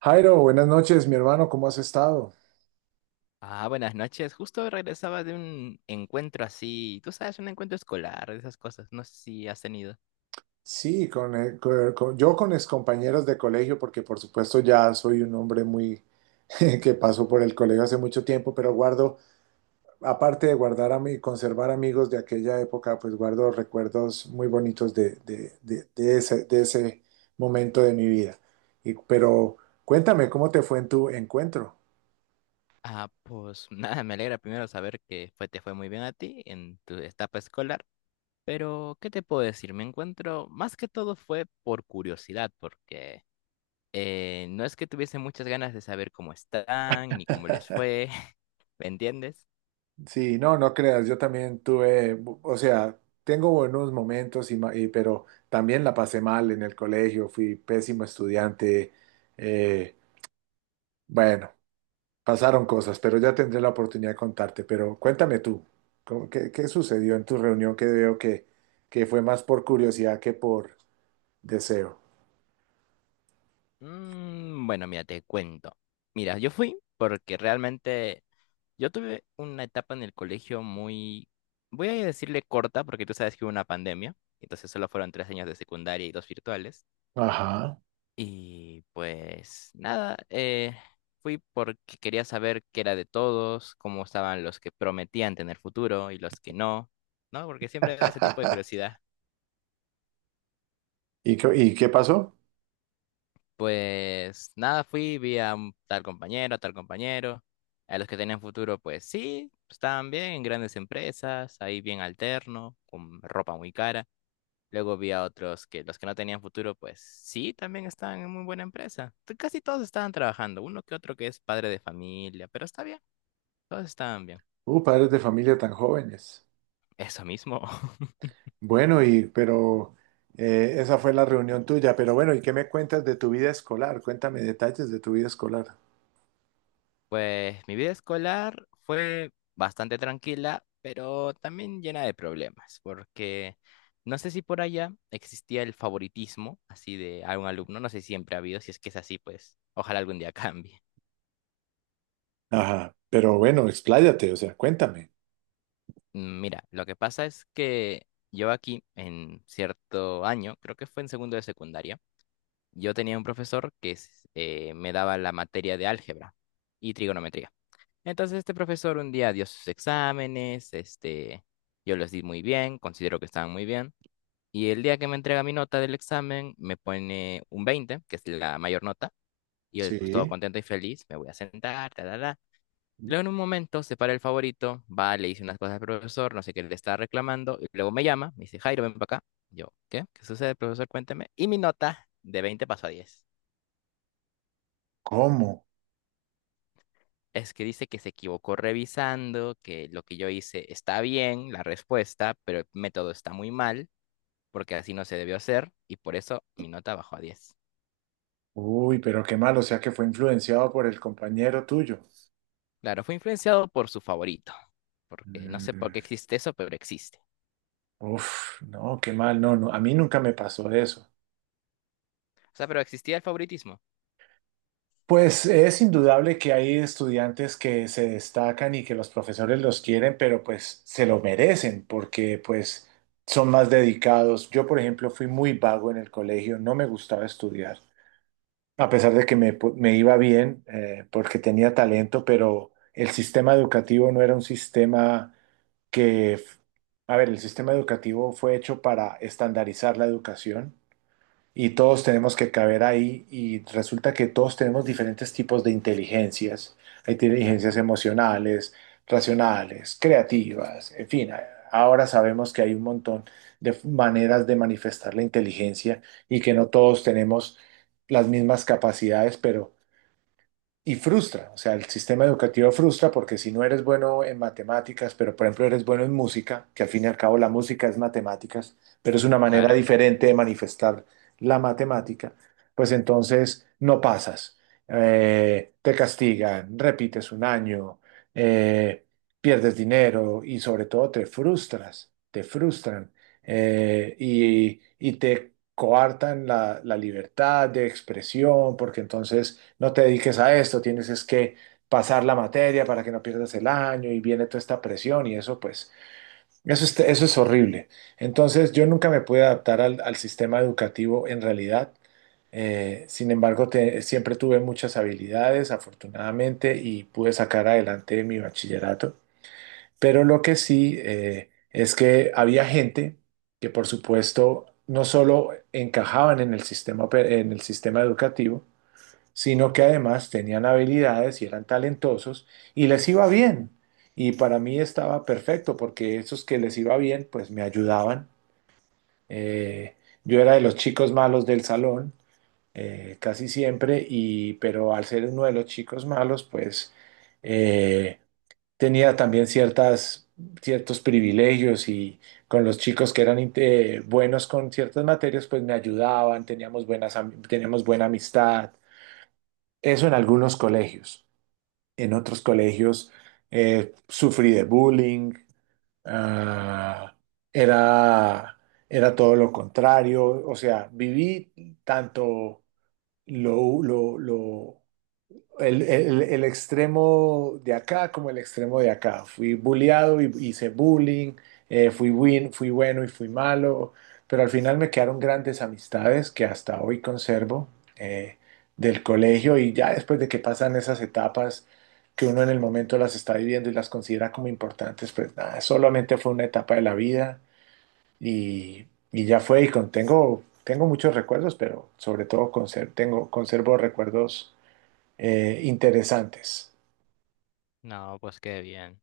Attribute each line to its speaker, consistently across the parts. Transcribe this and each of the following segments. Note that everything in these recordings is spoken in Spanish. Speaker 1: Jairo, buenas noches, mi hermano, ¿cómo has estado?
Speaker 2: Ah, buenas noches. Justo regresaba de un encuentro, así tú sabes, un encuentro escolar, esas cosas. No sé si has tenido.
Speaker 1: Sí, con, yo con mis compañeros de colegio, porque por supuesto ya soy un hombre muy que pasó por el colegio hace mucho tiempo, pero guardo, aparte de guardar a mí, conservar amigos de aquella época, pues guardo recuerdos muy bonitos de ese momento de mi vida. Pero cuéntame, ¿cómo te fue en tu encuentro?
Speaker 2: Ah, pues nada, me alegra primero saber que fue, te fue muy bien a ti en tu etapa escolar. Pero, ¿qué te puedo decir? Me encuentro, más que todo fue por curiosidad, porque no es que tuviese muchas ganas de saber cómo están, ni cómo les fue, ¿me entiendes?
Speaker 1: Sí, no, no creas, yo también tuve, o sea, tengo buenos momentos, pero también la pasé mal en el colegio, fui pésimo estudiante. eh, bueno, Pasaron cosas, pero ya tendré la oportunidad de contarte, pero cuéntame tú, qué, ¿qué sucedió en tu reunión que veo que fue más por curiosidad que por deseo?
Speaker 2: Mm, bueno, mira, te cuento. Mira, yo fui porque realmente yo tuve una etapa en el colegio muy, voy a decirle corta, porque tú sabes que hubo una pandemia, entonces solo fueron tres años de secundaria y dos virtuales.
Speaker 1: Ajá.
Speaker 2: Y pues nada, fui porque quería saber qué era de todos, cómo estaban los que prometían tener futuro y los que no, ¿no? Porque siempre da ese tipo de curiosidad.
Speaker 1: Y qué pasó?
Speaker 2: Pues nada, fui, vi a un tal compañero, a los que tenían futuro, pues sí, estaban bien en grandes empresas, ahí bien alterno, con ropa muy cara. Luego vi a otros que los que no tenían futuro, pues sí, también estaban en muy buena empresa. Casi todos estaban trabajando, uno que otro que es padre de familia, pero está bien, todos estaban bien.
Speaker 1: Padres de familia tan jóvenes.
Speaker 2: Eso mismo.
Speaker 1: Bueno, y pero esa fue la reunión tuya, pero bueno, ¿y qué me cuentas de tu vida escolar? Cuéntame detalles de tu vida escolar.
Speaker 2: Pues mi vida escolar fue bastante tranquila, pero también llena de problemas, porque no sé si por allá existía el favoritismo así de algún alumno, no sé si siempre ha habido, si es que es así, pues ojalá algún día cambie.
Speaker 1: Ajá, pero bueno, expláyate, o sea, cuéntame.
Speaker 2: Mm, mira, lo que pasa es que yo aquí en cierto año, creo que fue en segundo de secundaria, yo tenía un profesor que me daba la materia de álgebra y trigonometría. Entonces este profesor un día dio sus exámenes, este, yo los di muy bien, considero que estaban muy bien, y el día que me entrega mi nota del examen me pone un 20, que es la mayor nota, y yo pues todo
Speaker 1: Sí.
Speaker 2: contento y feliz, me voy a sentar, tal. Luego en un momento se para el favorito, va, le dice unas cosas al profesor, no sé qué le está reclamando, y luego me llama, me dice, Jairo, ven para acá. Yo, ¿qué? ¿Qué sucede, profesor? Cuénteme. Y mi nota de veinte pasó a diez.
Speaker 1: ¿Cómo?
Speaker 2: Es que dice que se equivocó revisando, que lo que yo hice está bien, la respuesta, pero el método está muy mal, porque así no se debió hacer, y por eso mi nota bajó a diez.
Speaker 1: Uy, pero qué mal, o sea que fue influenciado por el compañero tuyo.
Speaker 2: Claro, fue influenciado por su favorito, porque no sé por qué
Speaker 1: Mm,
Speaker 2: existe eso, pero existe.
Speaker 1: uf, no, qué mal, no, no, a mí nunca me pasó eso.
Speaker 2: O sea, pero existía el favoritismo.
Speaker 1: Pues es indudable que hay estudiantes que se destacan y que los profesores los quieren, pero pues se lo merecen porque pues son más dedicados. Yo, por ejemplo, fui muy vago en el colegio, no me gustaba estudiar, a pesar de que me iba bien, porque tenía talento, pero el sistema educativo no era un sistema que, a ver, el sistema educativo fue hecho para estandarizar la educación y todos tenemos que caber ahí y resulta que todos tenemos diferentes tipos de inteligencias. Hay inteligencias
Speaker 2: Claro,
Speaker 1: emocionales, racionales, creativas, en fin, ahora sabemos que hay un montón de maneras de manifestar la inteligencia y que no todos tenemos las mismas capacidades, pero y frustra, o sea, el sistema educativo frustra porque si no eres bueno en matemáticas, pero por ejemplo eres bueno en música, que al fin y al cabo la música es matemáticas, pero es una manera
Speaker 2: claro.
Speaker 1: diferente de manifestar la matemática, pues entonces no pasas, te castigan, repites un año, eh, pierdes dinero y sobre todo te frustras, te frustran, y te coartan la libertad de expresión porque entonces no te dediques a esto, tienes es que pasar la materia para que no pierdas el año y viene toda esta presión y eso pues, eso es horrible. Entonces yo nunca me pude adaptar al, al sistema educativo en realidad. Sin embargo, siempre tuve muchas habilidades, afortunadamente, y pude sacar adelante mi bachillerato. Pero lo que sí, es que había gente que, por supuesto, no solo encajaban en el sistema, en el sistema educativo, sino que además tenían habilidades y eran talentosos y les iba bien. Y para mí estaba perfecto porque esos que les iba bien, pues me ayudaban. Eh, yo era de los chicos malos del salón, casi siempre, y, pero al ser uno de los chicos malos, pues eh, tenía también ciertas, ciertos privilegios y con los chicos que eran buenos con ciertas materias, pues me ayudaban, teníamos buenas, teníamos buena amistad. Eso en algunos colegios, en otros colegios, sufrí de bullying, ah, era, era todo lo contrario, o sea, viví tanto lo el extremo de acá como el extremo de acá. Fui bulleado y hice bullying, fui, win, fui bueno y fui malo, pero al final me quedaron grandes amistades que hasta hoy conservo eh, del colegio y ya después de que pasan esas etapas que uno en el momento las está viviendo y las considera como importantes, pues nada, solamente fue una etapa de la vida y, y ya fue y con, tengo, tengo muchos recuerdos, pero sobre todo tengo, conservo recuerdos interesantes.
Speaker 2: No, pues qué bien.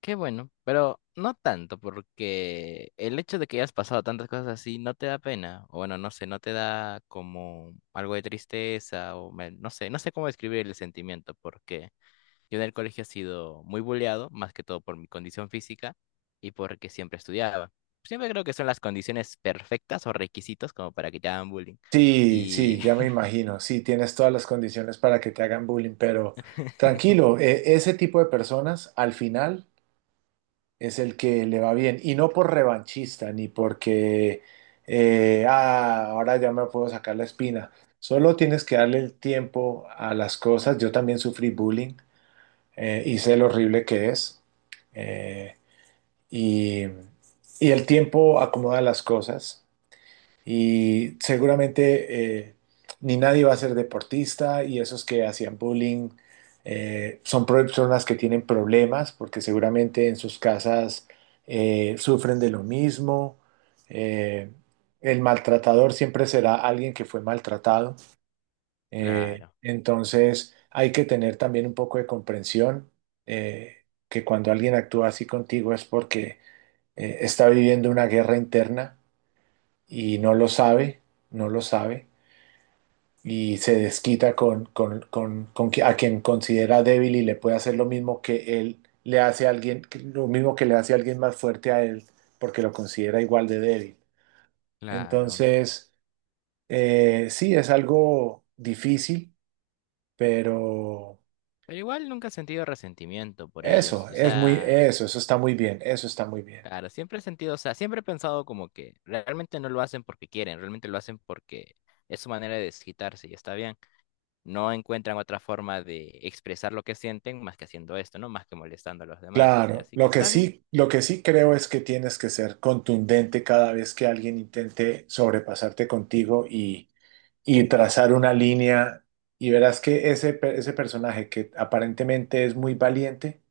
Speaker 2: Qué bueno, pero no tanto, porque el hecho de que hayas pasado tantas cosas así no te da pena, o bueno, no sé, no te da como algo de tristeza, no sé, no sé cómo describir el sentimiento, porque yo en el colegio he sido muy bulleado, más que todo por mi condición física y porque siempre estudiaba. Siempre creo que son las condiciones perfectas o requisitos como para que te hagan bullying.
Speaker 1: Sí,
Speaker 2: Y
Speaker 1: sí, ya me imagino. Sí, tienes todas las condiciones para que te hagan bullying, pero tranquilo, ese tipo de personas al final es el que le va bien. Y no por revanchista, ni porque, ahora ya me puedo sacar la espina. Solo tienes que darle el tiempo a las cosas. Yo también sufrí bullying, y sé lo horrible que es. Eh, y, y el tiempo acomoda las cosas. Y seguramente ni nadie va a ser deportista y esos que hacían bullying, son personas que tienen problemas porque seguramente en sus casas sufren de lo mismo. Eh, el maltratador siempre será alguien que fue maltratado.
Speaker 2: claro,
Speaker 1: Entonces hay que tener también un poco de comprensión, que cuando alguien actúa así contigo es porque está viviendo una guerra interna y no lo sabe, no lo sabe, y se desquita con a quien considera débil y le puede hacer lo mismo que él le hace a alguien, lo mismo que le hace a alguien más fuerte a él, porque lo considera igual de débil.
Speaker 2: claro.
Speaker 1: Entonces, sí, es algo difícil, pero
Speaker 2: Pero igual nunca he sentido resentimiento por ellos.
Speaker 1: eso,
Speaker 2: O
Speaker 1: es muy,
Speaker 2: sea,
Speaker 1: eso está muy bien, eso está muy bien.
Speaker 2: claro, siempre he sentido, o sea, siempre he pensado como que realmente no lo hacen porque quieren, realmente lo hacen porque es su manera de desquitarse y está bien. No encuentran otra forma de expresar lo que sienten más que haciendo esto, ¿no? Más que molestando a los demás. Y
Speaker 1: Claro,
Speaker 2: así que está bien.
Speaker 1: lo que sí creo es que tienes que ser contundente cada vez que alguien intente sobrepasarte contigo y trazar una línea y verás que ese, ese personaje que aparentemente es muy valiente,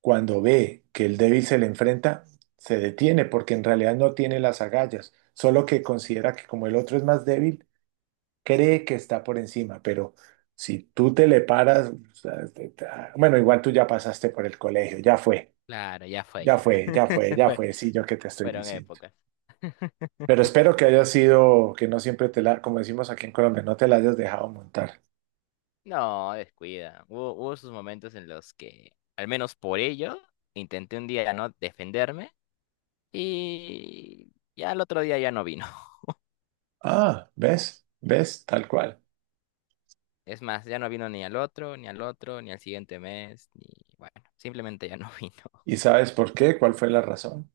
Speaker 1: cuando ve que el débil se le enfrenta, se detiene porque en realidad no tiene las agallas, solo que considera que como el otro es más débil, cree que está por encima, pero si tú te le paras, o sea, bueno, igual tú ya pasaste por el colegio, ya fue.
Speaker 2: Claro, ya fue
Speaker 1: Ya
Speaker 2: ya.
Speaker 1: fue, ya fue, ya
Speaker 2: Fue,
Speaker 1: fue, sí, yo que te estoy
Speaker 2: fueron
Speaker 1: diciendo.
Speaker 2: épocas.
Speaker 1: Pero espero que haya sido, que no siempre te la, como decimos aquí en Colombia, no te la hayas dejado montar.
Speaker 2: No, descuida. Hubo, hubo sus momentos en los que, al menos por ello, intenté un día no defenderme y ya el otro día ya no vino.
Speaker 1: Ah, ¿ves? ¿Ves? Tal cual.
Speaker 2: Es más, ya no vino ni al otro, ni al otro, ni al siguiente mes, ni bueno, simplemente ya no vino.
Speaker 1: ¿Y sabes por qué? ¿Cuál fue la razón?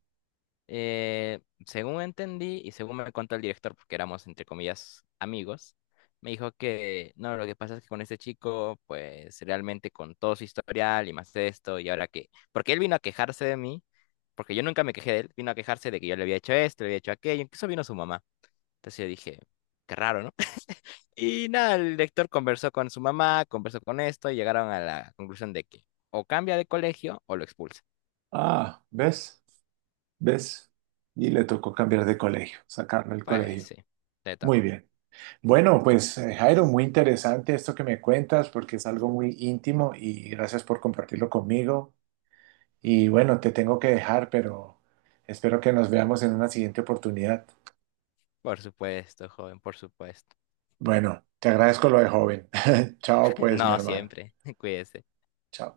Speaker 2: Eh, Según entendí y según me contó el director, porque éramos entre comillas amigos, me dijo que no, lo que pasa es que con este chico, pues realmente con todo su historial y más esto, y ahora que, porque él vino a quejarse de mí, porque yo nunca me quejé de él, vino a quejarse de que yo le había hecho esto, le había hecho aquello, incluso vino su mamá. Entonces yo dije, qué raro, ¿no? Y nada, el lector conversó con su mamá, conversó con esto y llegaron a la conclusión de que o cambia de colegio o lo expulsa.
Speaker 1: Ah, ¿ves? ¿Ves? Y le tocó cambiar de colegio, sacarlo del
Speaker 2: Pues
Speaker 1: colegio.
Speaker 2: sí, le
Speaker 1: Muy
Speaker 2: tocó.
Speaker 1: bien. Bueno, pues Jairo, muy interesante esto que me cuentas porque es algo muy íntimo y gracias por compartirlo conmigo. Y bueno, te tengo que dejar, pero espero que nos veamos en una siguiente oportunidad.
Speaker 2: Por supuesto, joven, por supuesto.
Speaker 1: Bueno, te agradezco lo de joven. Chao, pues, mi
Speaker 2: No
Speaker 1: hermano.
Speaker 2: siempre, cuídese.
Speaker 1: Chao.